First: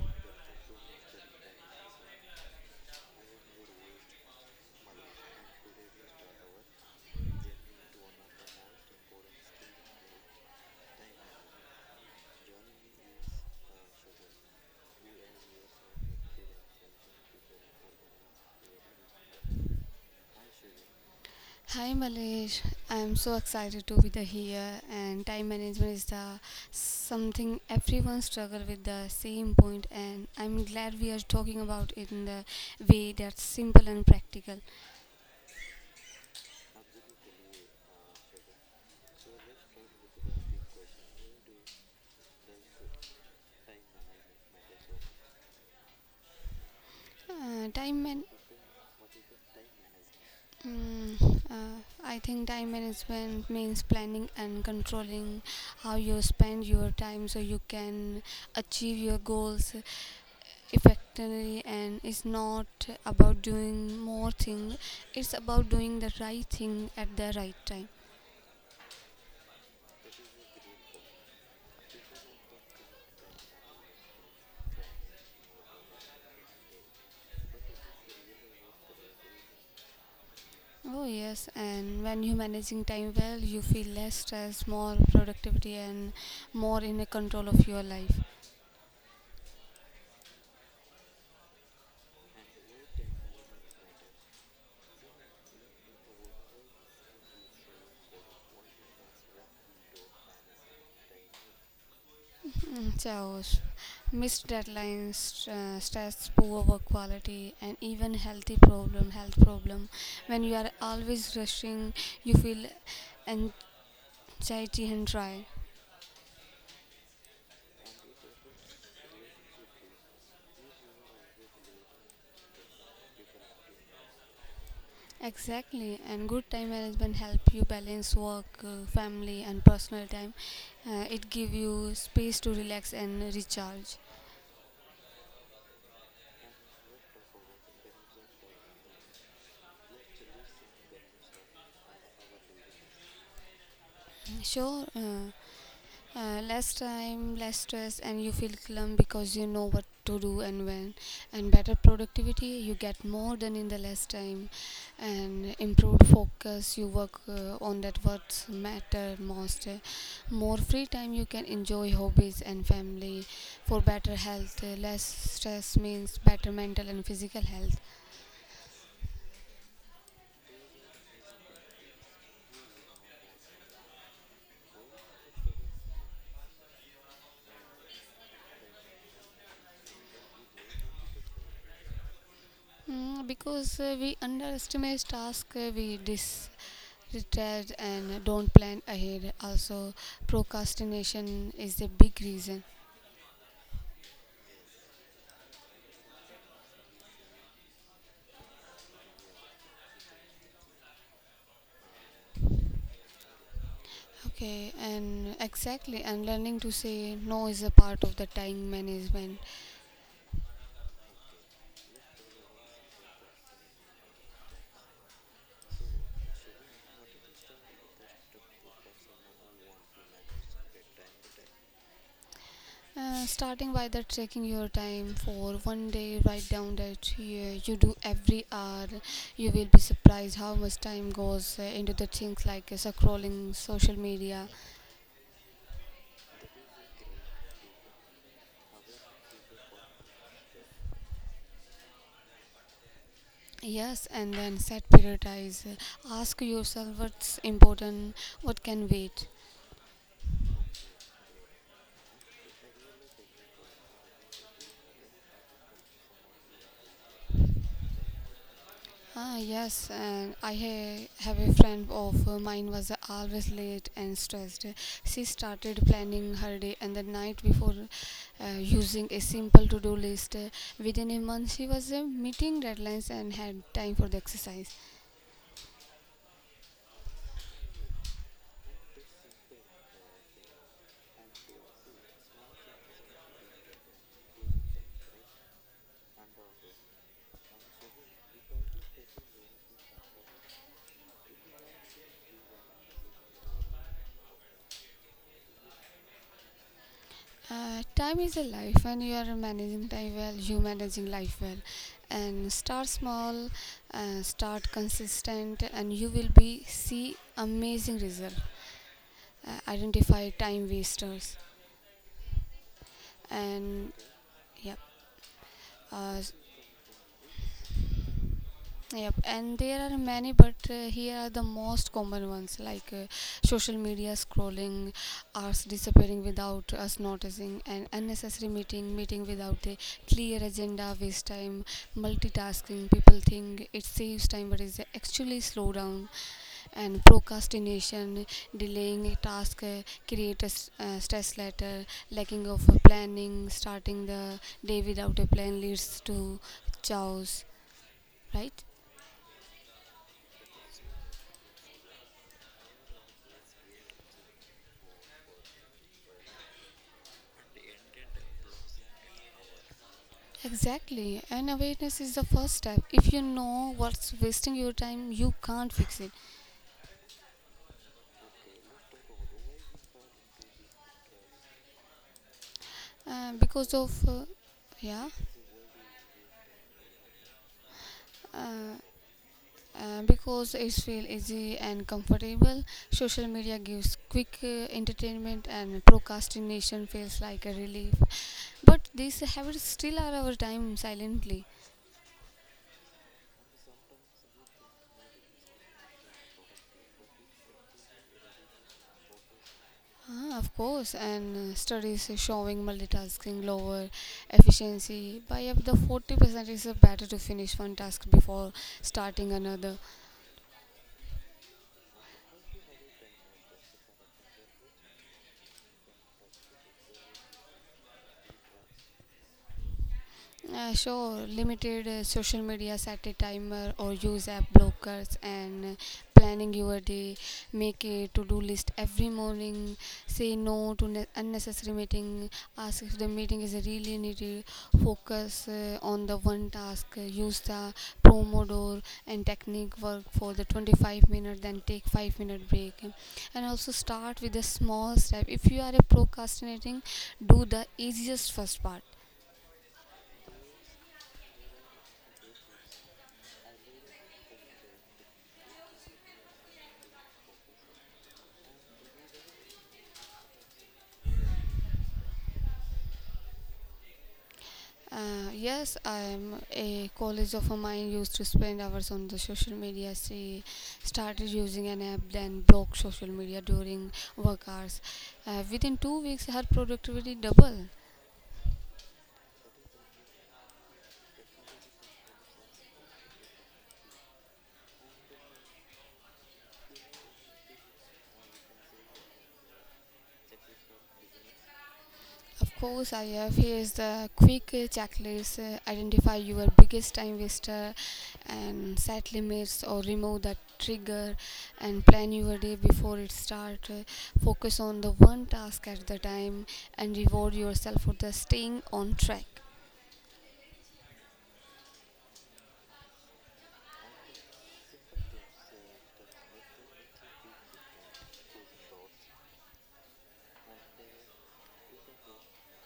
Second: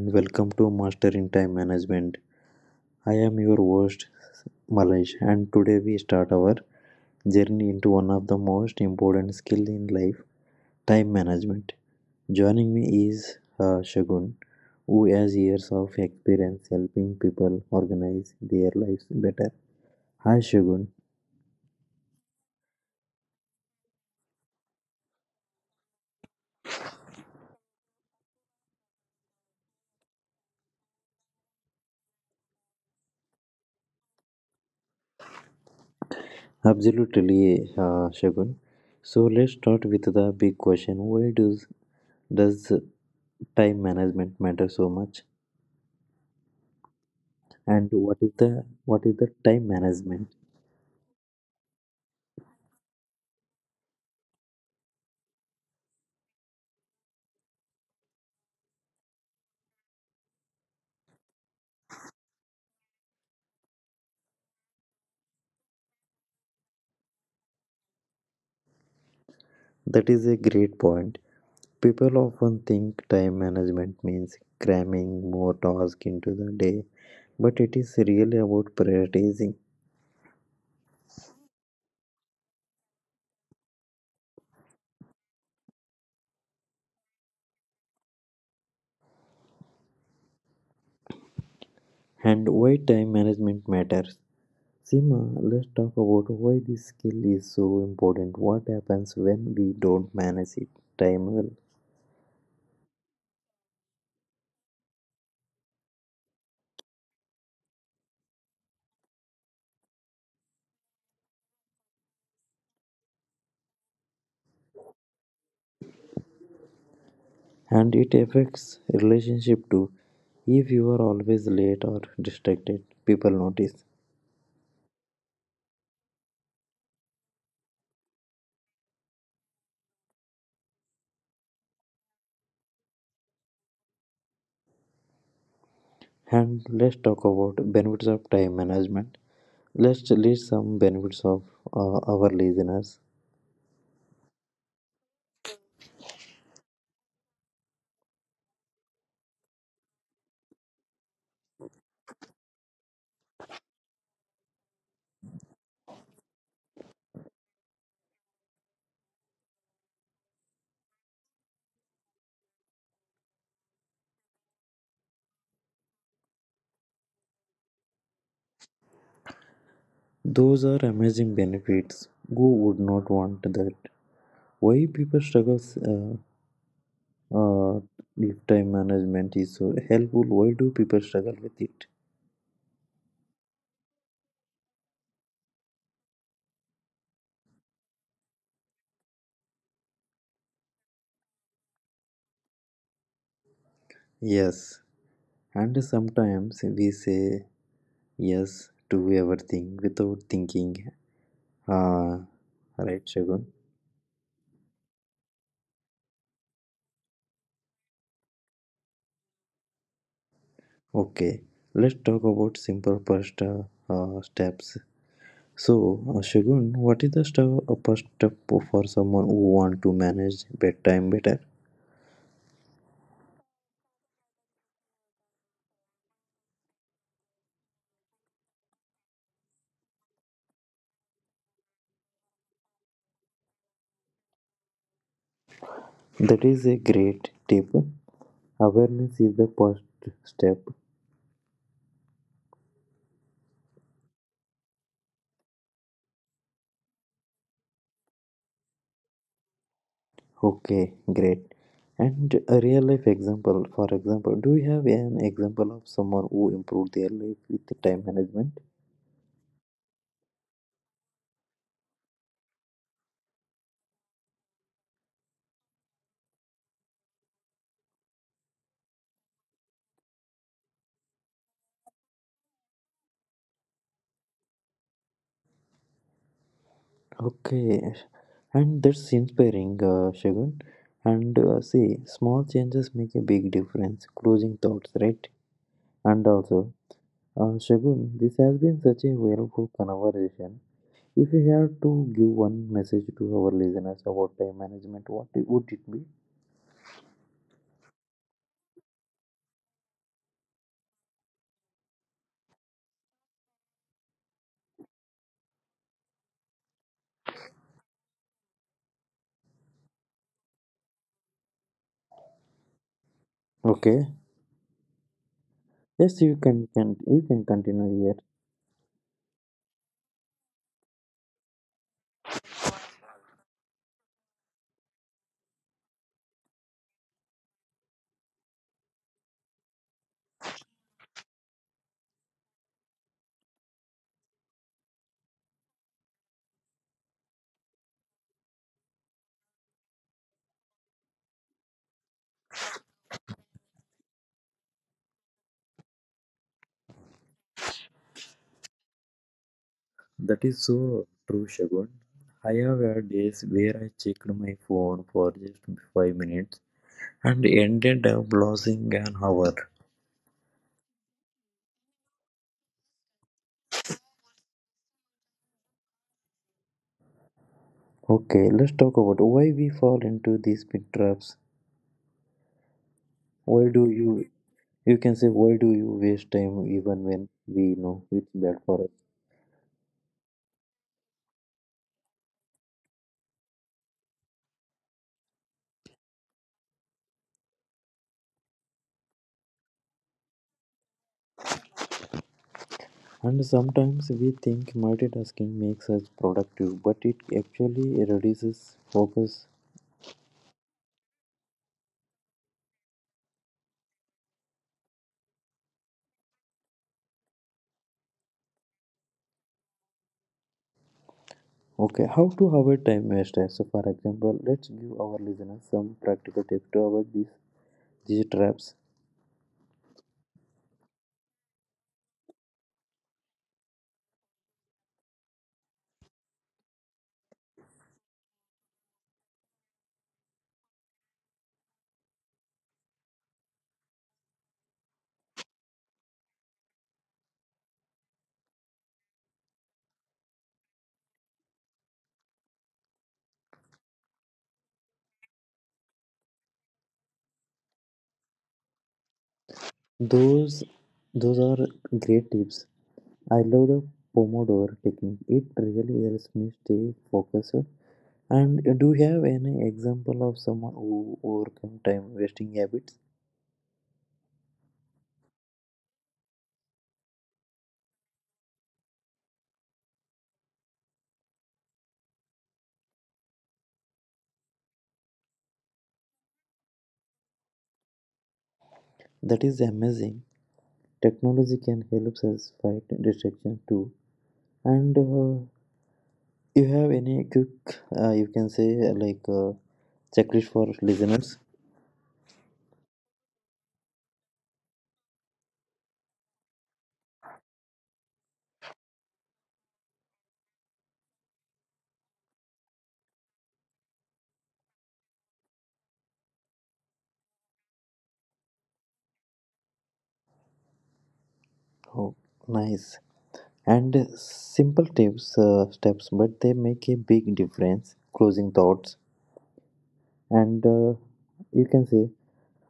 and welcome to Mastering Time Management. I am your host, Malaj, and today we start our journey into one of the most important skill in life, time management. Joining me is Shagun, who has years of experience helping people organize their lives better. Hi, Shagun. Hi Malesh, I'm so excited to be the here. And time management is the something everyone struggle with the same point, and I'm glad we are talking about it in the way that's simple and practical. Absolutely, Shagun. So let's start with the big question: Why does time management matter so much? Uh, And time man- what is the time management? I think time management means planning and controlling how you spend your time so you can achieve your goals effectively. And it's not about doing more thing, it's about doing the right thing at the right time. That is a great point. People often think time management means cramming more tasks into the day, but it is really about prioritizing. Oh yes, and when you managing time well you feel less stress, more productivity, and more in a control of your life. And why time management matters, sima, let's talk about why this skill is so important. What happens when we don't manage it time well? Chaos, missed deadlines, stress, poor work quality, and even health problem. When you are always rushing, you feel anxiety and dry. And it affects relationship too. If you are always late or distracted, people notice. Exactly, and good time management help you balance work, family, and personal time. It give you space to relax and recharge. And let's talk about benefits of time management. Let's list some benefits of our listeners. Sure, uh, Less time, less stress, and you feel calm because you know what to do and when. And better productivity, you get more done in the less time, and improved focus. You work on that what matter most. More free time, you can enjoy hobbies and family. For better health, less stress means better mental and physical health. Those are amazing benefits. Who would not want that? Why people struggle, uh, uh, if time management is so helpful? Why do people struggle with it? Because we underestimate tasks, we disregard and don't plan ahead. Also, procrastination is a big reason. Yes, and sometimes we say yes to everything without thinking. Uh, right, Shagun. Okay, and exactly, and learning to say no is a part of the time management. Okay, let's talk about simple pasta steps. So, Shagun, what is the first step for someone who want to manage bedtime better? Starting by the tracking your time for 1 day, write down that you do every hour. You will be surprised how much time goes into the things like scrolling social media. That is a great tip. Awareness is the first step. Yes, and then set prioritize. Ask yourself what's important, what can wait. Okay, great. And a real life example, for example, do you have an example of someone who improved their life with time management? Ah, yes, and have a friend of mine was always late and stressed. She started planning her day and the night before, using a simple to-do list. Within a month, she was meeting deadlines and had time for the exercise. Okay, and that's inspiring, Shagun. And see, small changes make a big difference. Closing thoughts, right? And also, Shagun, this has been such a valuable conversation. If you had to give one message to our listeners about time management, would it be? Time is a life, and you are managing time well. You managing life well. And start small, start consistent, and you will be see amazing result. Identify time wasters, and Okay. yep. Yes, Uh, you can you, can continue here. Yep, and there are many, but here are the most common ones like social media scrolling, hours disappearing without us noticing, and unnecessary meeting without a clear agenda, waste time. Multitasking, people think it saves time, but it's actually slow down. And procrastination, delaying a task, create a stress letter. Lacking of a planning, starting the day without a plan leads to chaos, right? That is so true, Shagun. I have had days where I checked my phone for just 5 minutes and ended up losing an hour. Exactly, and awareness is the first step. If you know what's wasting your time, you can't fix it. Okay, let's talk about why we fall into these big traps. Uh, Why because do of, you uh, You yeah, can say, why do you waste time even when we know it's bad uh, for us? Because it's feel easy and comfortable. Social media gives quick entertainment, and procrastination feels like a relief. But these habits still are our time silently. And sometimes we think multitasking makes us productive, but it actually reduces focus. Ah, of course, and studies is showing multitasking lower efficiency by up to 40%. Is better to finish one task before starting another. Okay, how to avoid time waste? So, for example, let's give our listeners some practical tips to avoid these traps. Sure, limited social media, set a timer or use app blockers. And planning your day, make a to do list every morning. Say no to unnecessary meeting. Ask if the meeting is really needed. Focus on the one task. Use the Pomodoro and technique, work for the 25 minutes, then take 5-minute break. And also start with a small step. If you are a procrastinating, do the easiest first part. Those those are great tips. I love the Pomodoro technique. It really helps me stay focused. And do you have any example of someone who overcome time wasting habits? Yes, I'm a college of mine used to spend hours on the social media. She started using an app, then blocked social media during work hours. Within 2 weeks, her productivity doubled. That is amazing. Technology can help us fight distraction too. And you have any quick, you can say checklist for listeners? Of course, I have. Here's the quick checklist. Identify your biggest time waster and set limits or remove the trigger, and plan your day before it starts. Focus on the one task at the time, and reward yourself for the staying on track. Oh, nice. And simple tips, steps, but they make a big difference. Closing thoughts, and you can say,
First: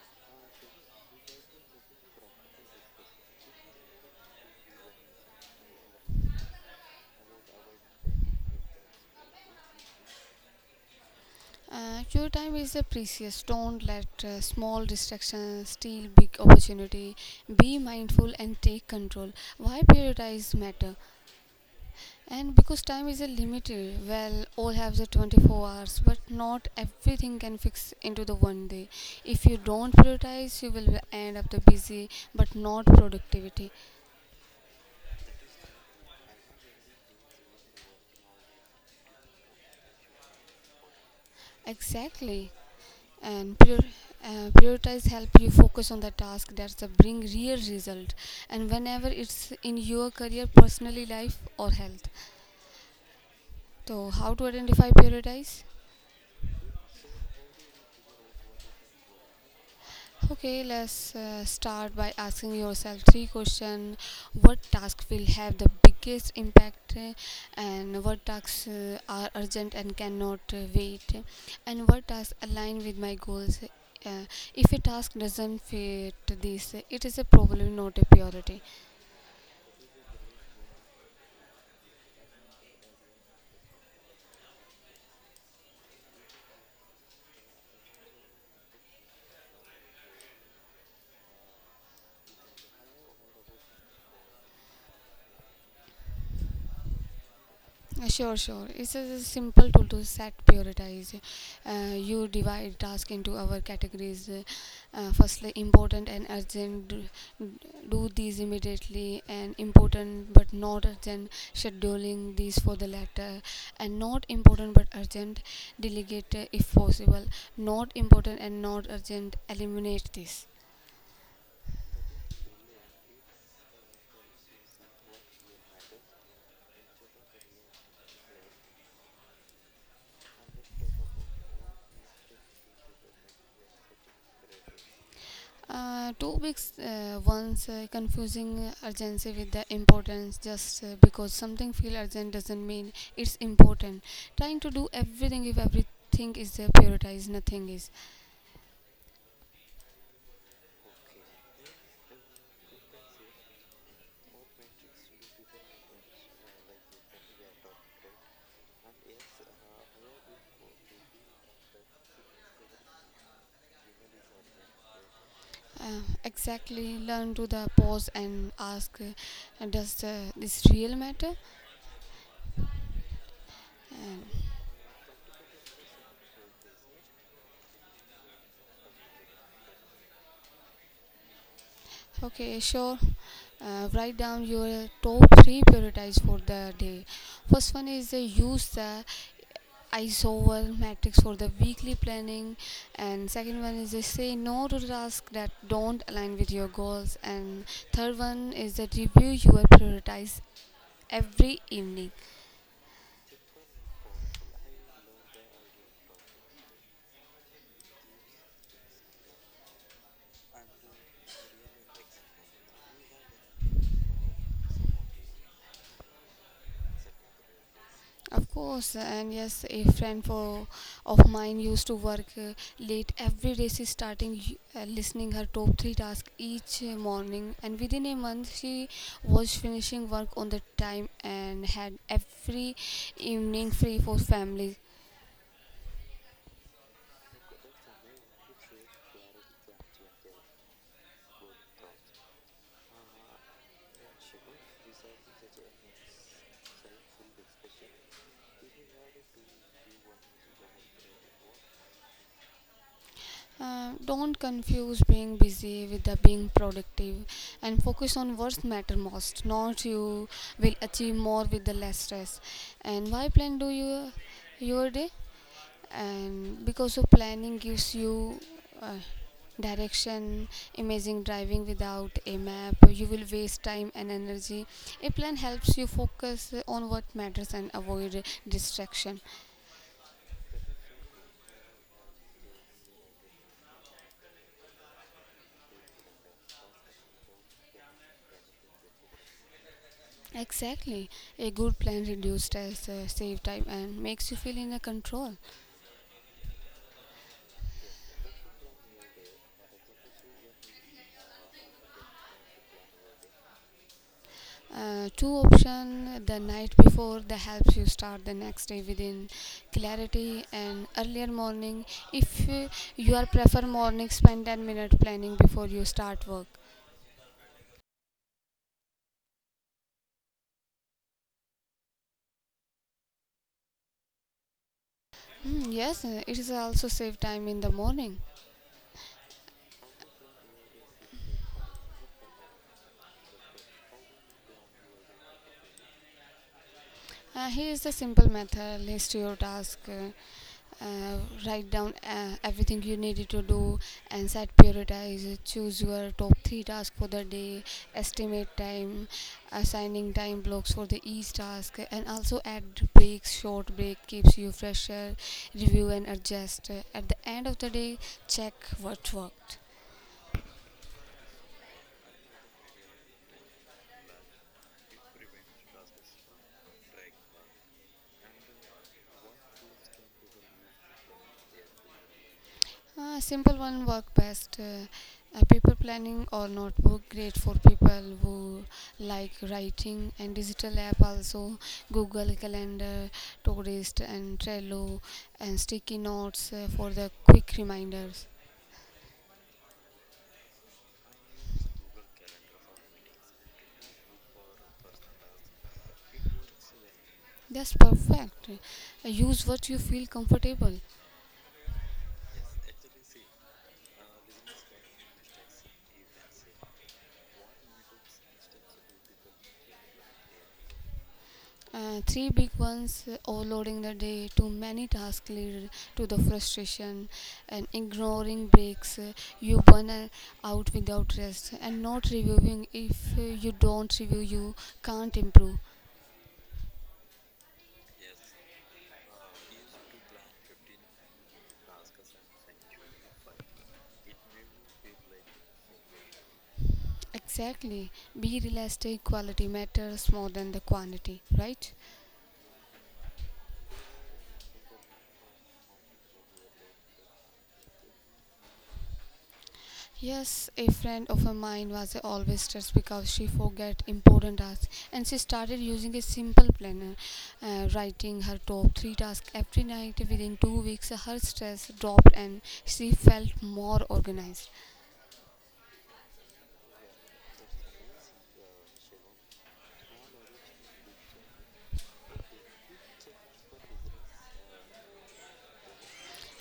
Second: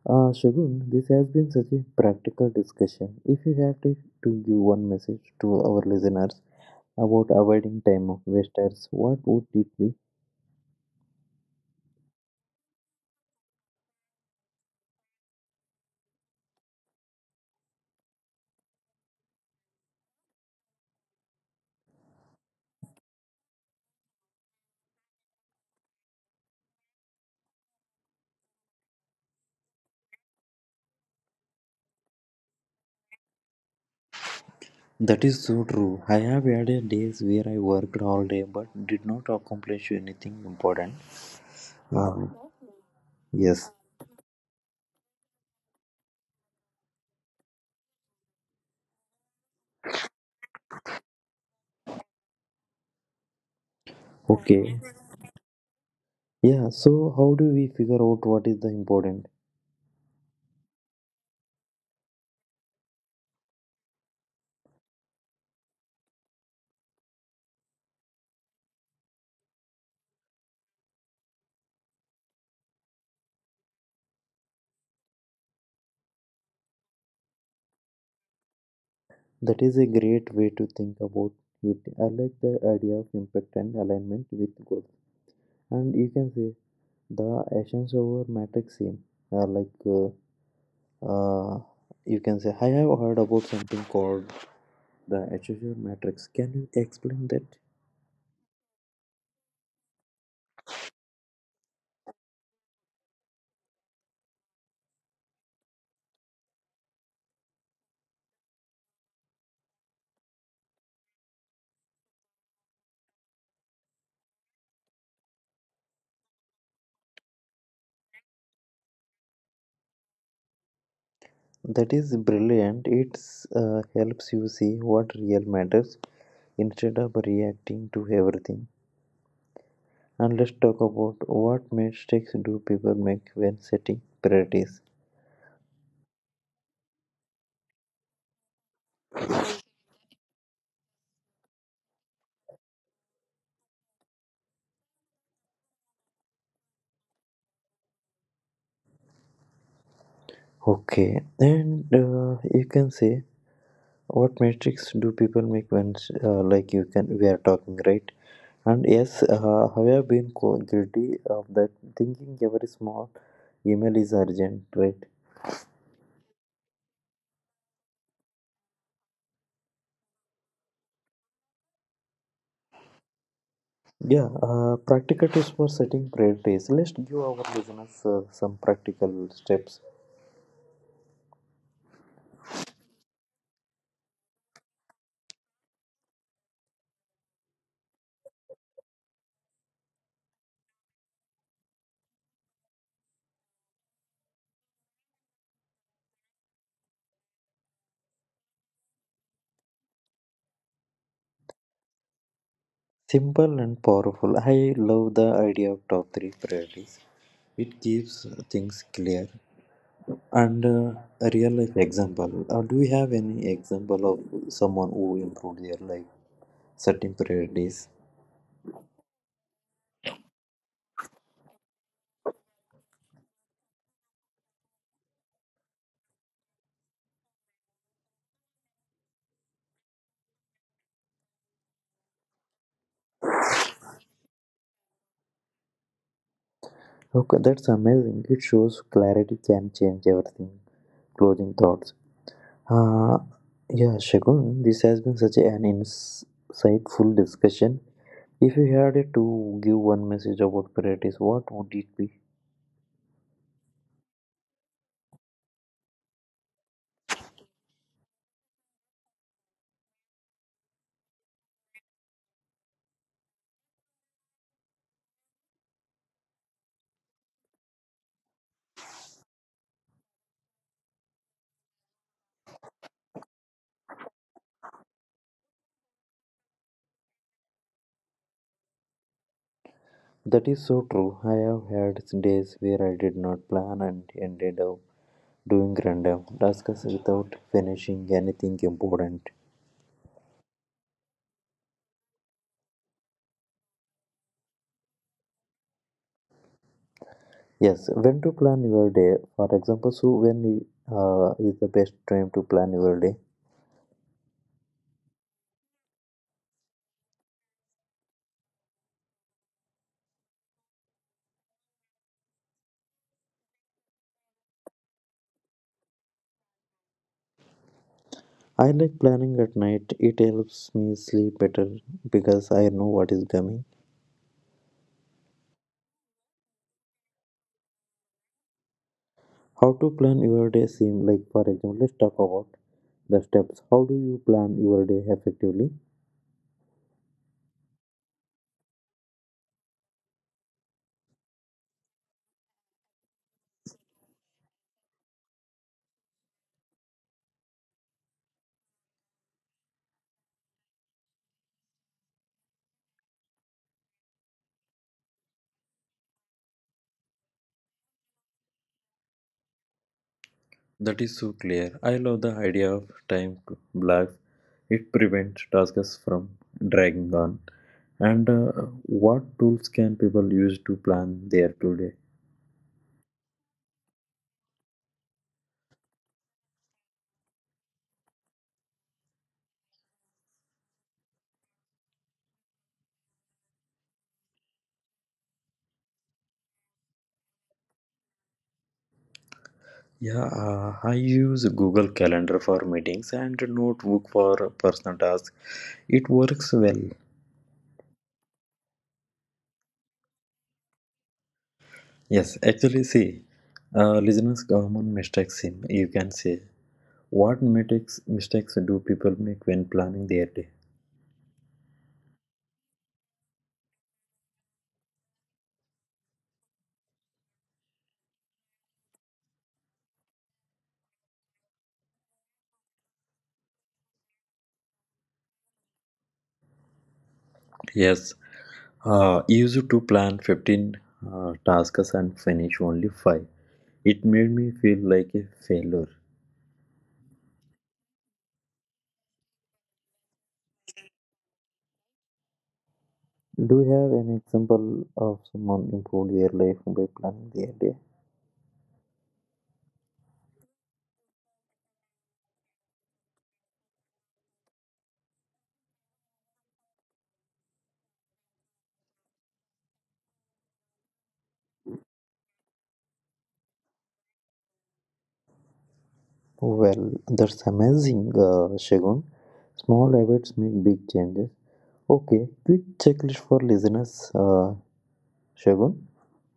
Shagun, this has been such a practical discussion. If you have to give one message to our listeners about avoiding time of wasters, what would it be? Your time is precious. Don't let small distractions steal big opportunity. Be mindful and take control. Why prioritize matter? And because time is a limited, well, all have the 24 hours, but not everything can fix into the 1 day. If you don't prioritize, you will end up the busy but not productivity. That is so true. I have had a days where I worked all day but did not accomplish anything important. Um, Exactly. And yes. prior- uh, prioritize help you focus on the task that's the bring real result. And whenever it's in your career, personally life or health. So how to Okay. identify prioritize? Yeah. So how do we figure out what is the important? Okay, let's start by asking yourself three questions. What task will have the biggest impact, and what tasks are urgent and cannot wait, and what tasks align with my goals? Uh, if a task doesn't fit this, it is a probably not a priority. That is a great way to think about it. I like the idea of impact and alignment with goals. And you can say the essence over matrix same. Uh, like uh, uh, you can say I have heard about something called the HSR matrix. Can you explain that? Sure. It's a simple tool to set prioritize. You divide task into our categories. Firstly, important and urgent, do these immediately. And important but not urgent, scheduling these for the latter. And not important but urgent, delegate if possible. Not important and not urgent, eliminate this. That is brilliant. It helps you see what real matters instead of reacting to everything. And let's talk about what mistakes do people make when setting priorities. 2 weeks once, confusing urgency with the importance, just because something feel urgent doesn't mean it's important. Trying to do everything, if everything is prioritized, nothing is. Okay, and you can say, what mistakes do people make when you can, we are talking right. And yes, I have been guilty of that, thinking every small email is urgent, right? Exactly, learn to the pause and ask, does this real matter? And Yeah, practical tips for setting priorities. Let's give our listeners some practical steps. okay, sure. Write down your top three priorities for the day. First one is use the isover matrix for the weekly planning. And second one is say no to tasks that don't align with your goals. And third one is that review your priorities every evening. Simple and powerful. I love the idea of top three priorities. It keeps things clear. And a real life example. Do you have any example of someone who improved their life setting priorities? Of course, and yes, of mine used to work late every day. She starting listening her top three tasks each morning, and within a month, she was finishing work on the time and had every evening free for family. Okay, that's amazing. It shows clarity can change everything. Closing thoughts. Uh, yeah, Shagun, this has been such an insightful discussion. If you had to give one message about priorities, what would it be? Don't confuse being busy with the being productive, and focus on what matter most. Not you will achieve more with the less stress. And why plan do you your day? And because of planning gives you uh, direction. Amazing, driving without a map you will waste time and energy. A plan helps you focus on what matters and avoid distraction. That is so true. I have had days where I did not plan and ended up doing random tasks without finishing anything important. Exactly, a good plan reduces stress, save time, and makes you feel in a control. Yes, when to plan your day? For example, so when is the best time to plan your day? Two option, the night before that helps you start the next day within clarity, and earlier morning. If you are prefer morning, spend 10-minute planning before you start work. I like planning at night. It helps me sleep better because I know what is coming. Hmm, yes, it is also save time in the morning. How to plan your day seem like, for example, let's talk about the steps. How do you plan your day effectively? Here is the simple method. List your task, uh, write down everything you needed to do. And set prioritize, choose your top three tasks for the day. Estimate time, assigning time blocks for the each task. And also add breaks, short break keeps you fresher. Review and adjust at the end of the day, check what worked. That is so clear. I love the idea of time blocks. It prevents tasks from dragging on. And what tools can people use to plan their today? Simple one work best. Paper planning or notebook, great for people who like writing. And digital app also: Google Calendar, Todoist and Trello, and sticky notes for the quick reminders. Yeah, I use Google Calendar for meetings and Notebook for personal tasks. It works well. That's perfect. Use what you feel comfortable. Yes, actually, see, listeners' common mistakes. You can say, what mistakes do people make when planning their day? Three big ones: overloading the day, too many tasks lead to the frustration. And ignoring breaks, you burn out without rest. And not reviewing, if you don't review, you can't improve. Yes, used to plan 15 tasks and finish only 5. It made me feel like a failure. Exactly. Be realistic, quality matters more than the quantity, right? Do you have an example of someone improved their life by planning their day? Yes, a friend of a mine was always stressed because she forget important tasks. And she started using a simple planner, writing her top three tasks every night. Within 2 weeks, her stress dropped and she felt more organized. Well, that's amazing, Shagun. Small habits make big changes. Okay, quick checklist for listeners, Shagun.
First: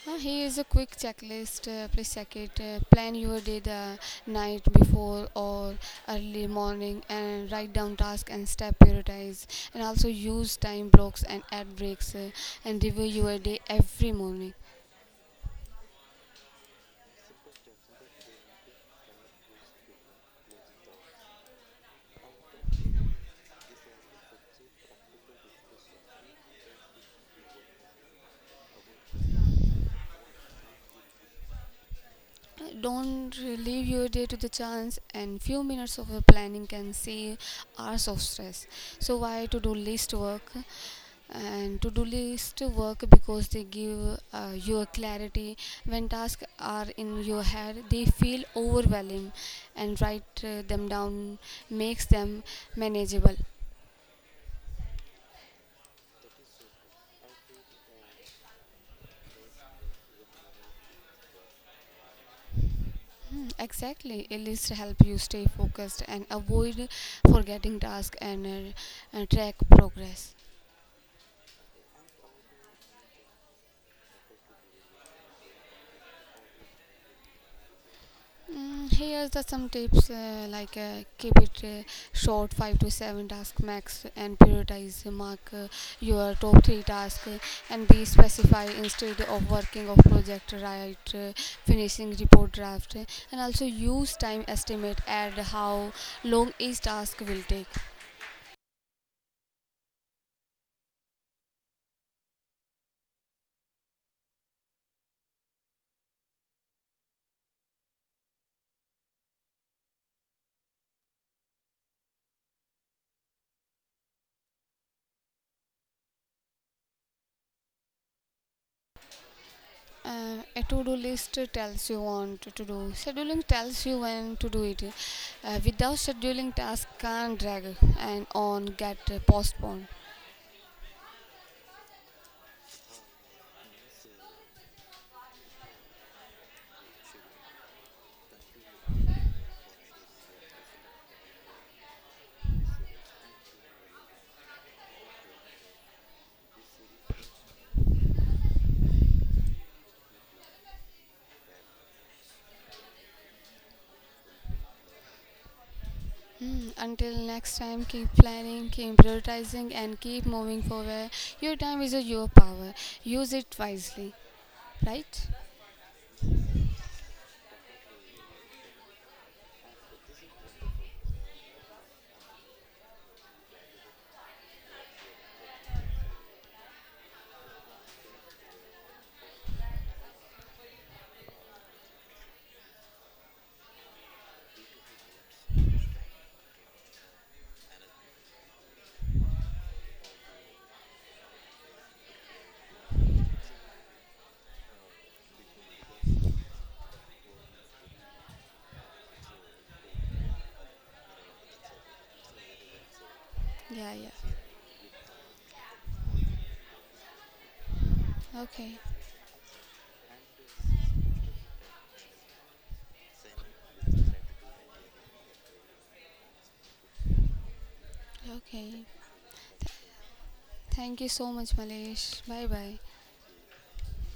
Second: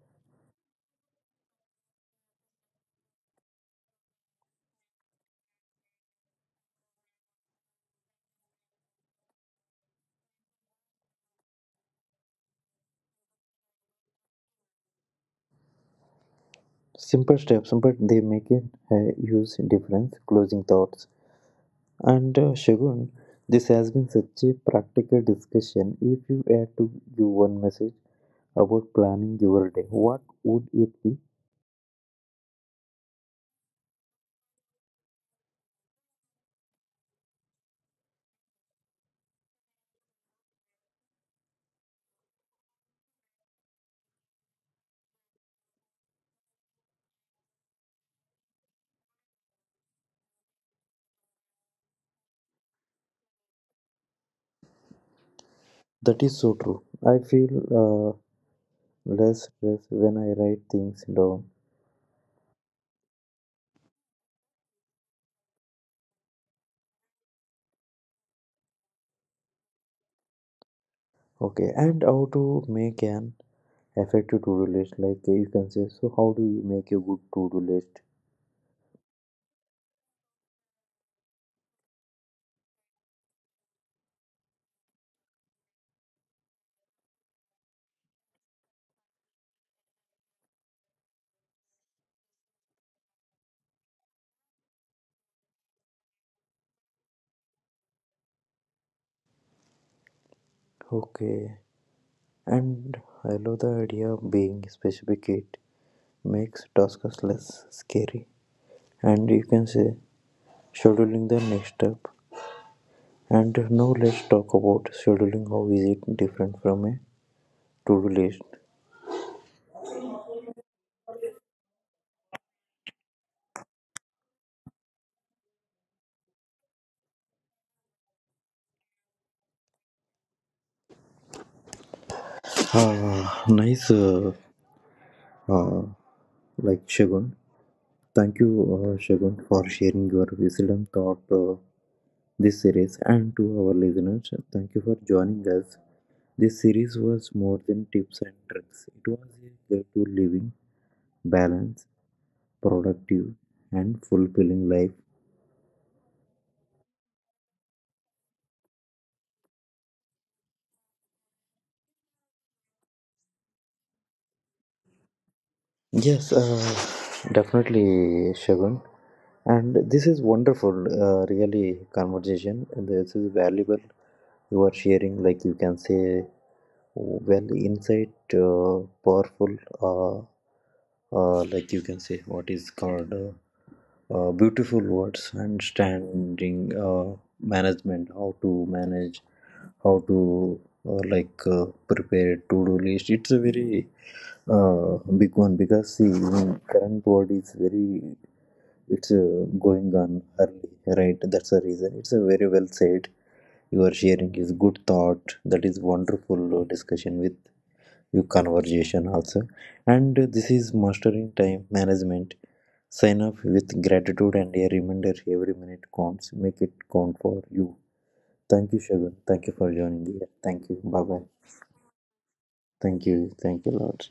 Here is a quick checklist. Please check it. Plan your day the night before or early morning, and write down tasks and step prioritize. And also use time blocks and ad breaks, and review your day every morning. Simple steps, but they make a huge difference. Closing thoughts, and Shagun, this has been such a practical discussion. If you had to give one message about planning your day, what would it be? Don't leave your day to the chance, and few minutes of your planning can save hours of stress. So, why to do list work? And to do list work because they give you a clarity. When tasks are in your head, they feel overwhelming, and write them down makes them manageable. That is so true. I feel less stress when I write things down. Hmm, exactly, a list help you stay focused and avoid forgetting tasks, and track progress. Okay, and how to make an effective to-do list? Like you can say, so how do you make a good to-do list? Here's the some tips, like keep it short, 5 to 7 task max. And prioritize, mark your top 3 tasks. And be specify, instead of working of project, right, finishing report draft. And also use time estimate, add how long each task will take. Okay, and I love the idea of being specific. It makes tasks less scary, and you can say scheduling the next step. And now let's talk about scheduling. How is it different from a to-do list? A to-do list tells you want to do, scheduling tells you when to do it. Without scheduling, tasks can drag and on get postponed. Ah, nice. Uh, Shagun, thank you, Shagun, for sharing your wisdom thought this series, and to our listeners, thank you for joining us. This series was more than tips and tricks. It was a way to living balance, productive, and fulfilling life. Hmm, until next time, keep planning, keep prioritizing, and keep moving forward. Your time is your power. Use it wisely, right? Yes, definitely, Shagun. And this is wonderful, really, conversation. And this is valuable. You are sharing, like you can say, well, insight, powerful, uh, like you can say, what is called beautiful words, understanding, management, how to manage, how to prepare to-do list. It's a very big one, because see, in current world is very, it's going on early, right? That's the reason, it's a very well said. You Yeah, are yeah. sharing is good thought. That is wonderful discussion with your Okay, conversation also. And this is Mastering Time Management. Sign off with gratitude and a reminder: every minute counts, make it count for you. Thank okay. you, Shagun. Thank you for joining here. Thank you. Thank you Bye bye. so much, Malesh. Bye bye. Thank you. Thank you, Lord.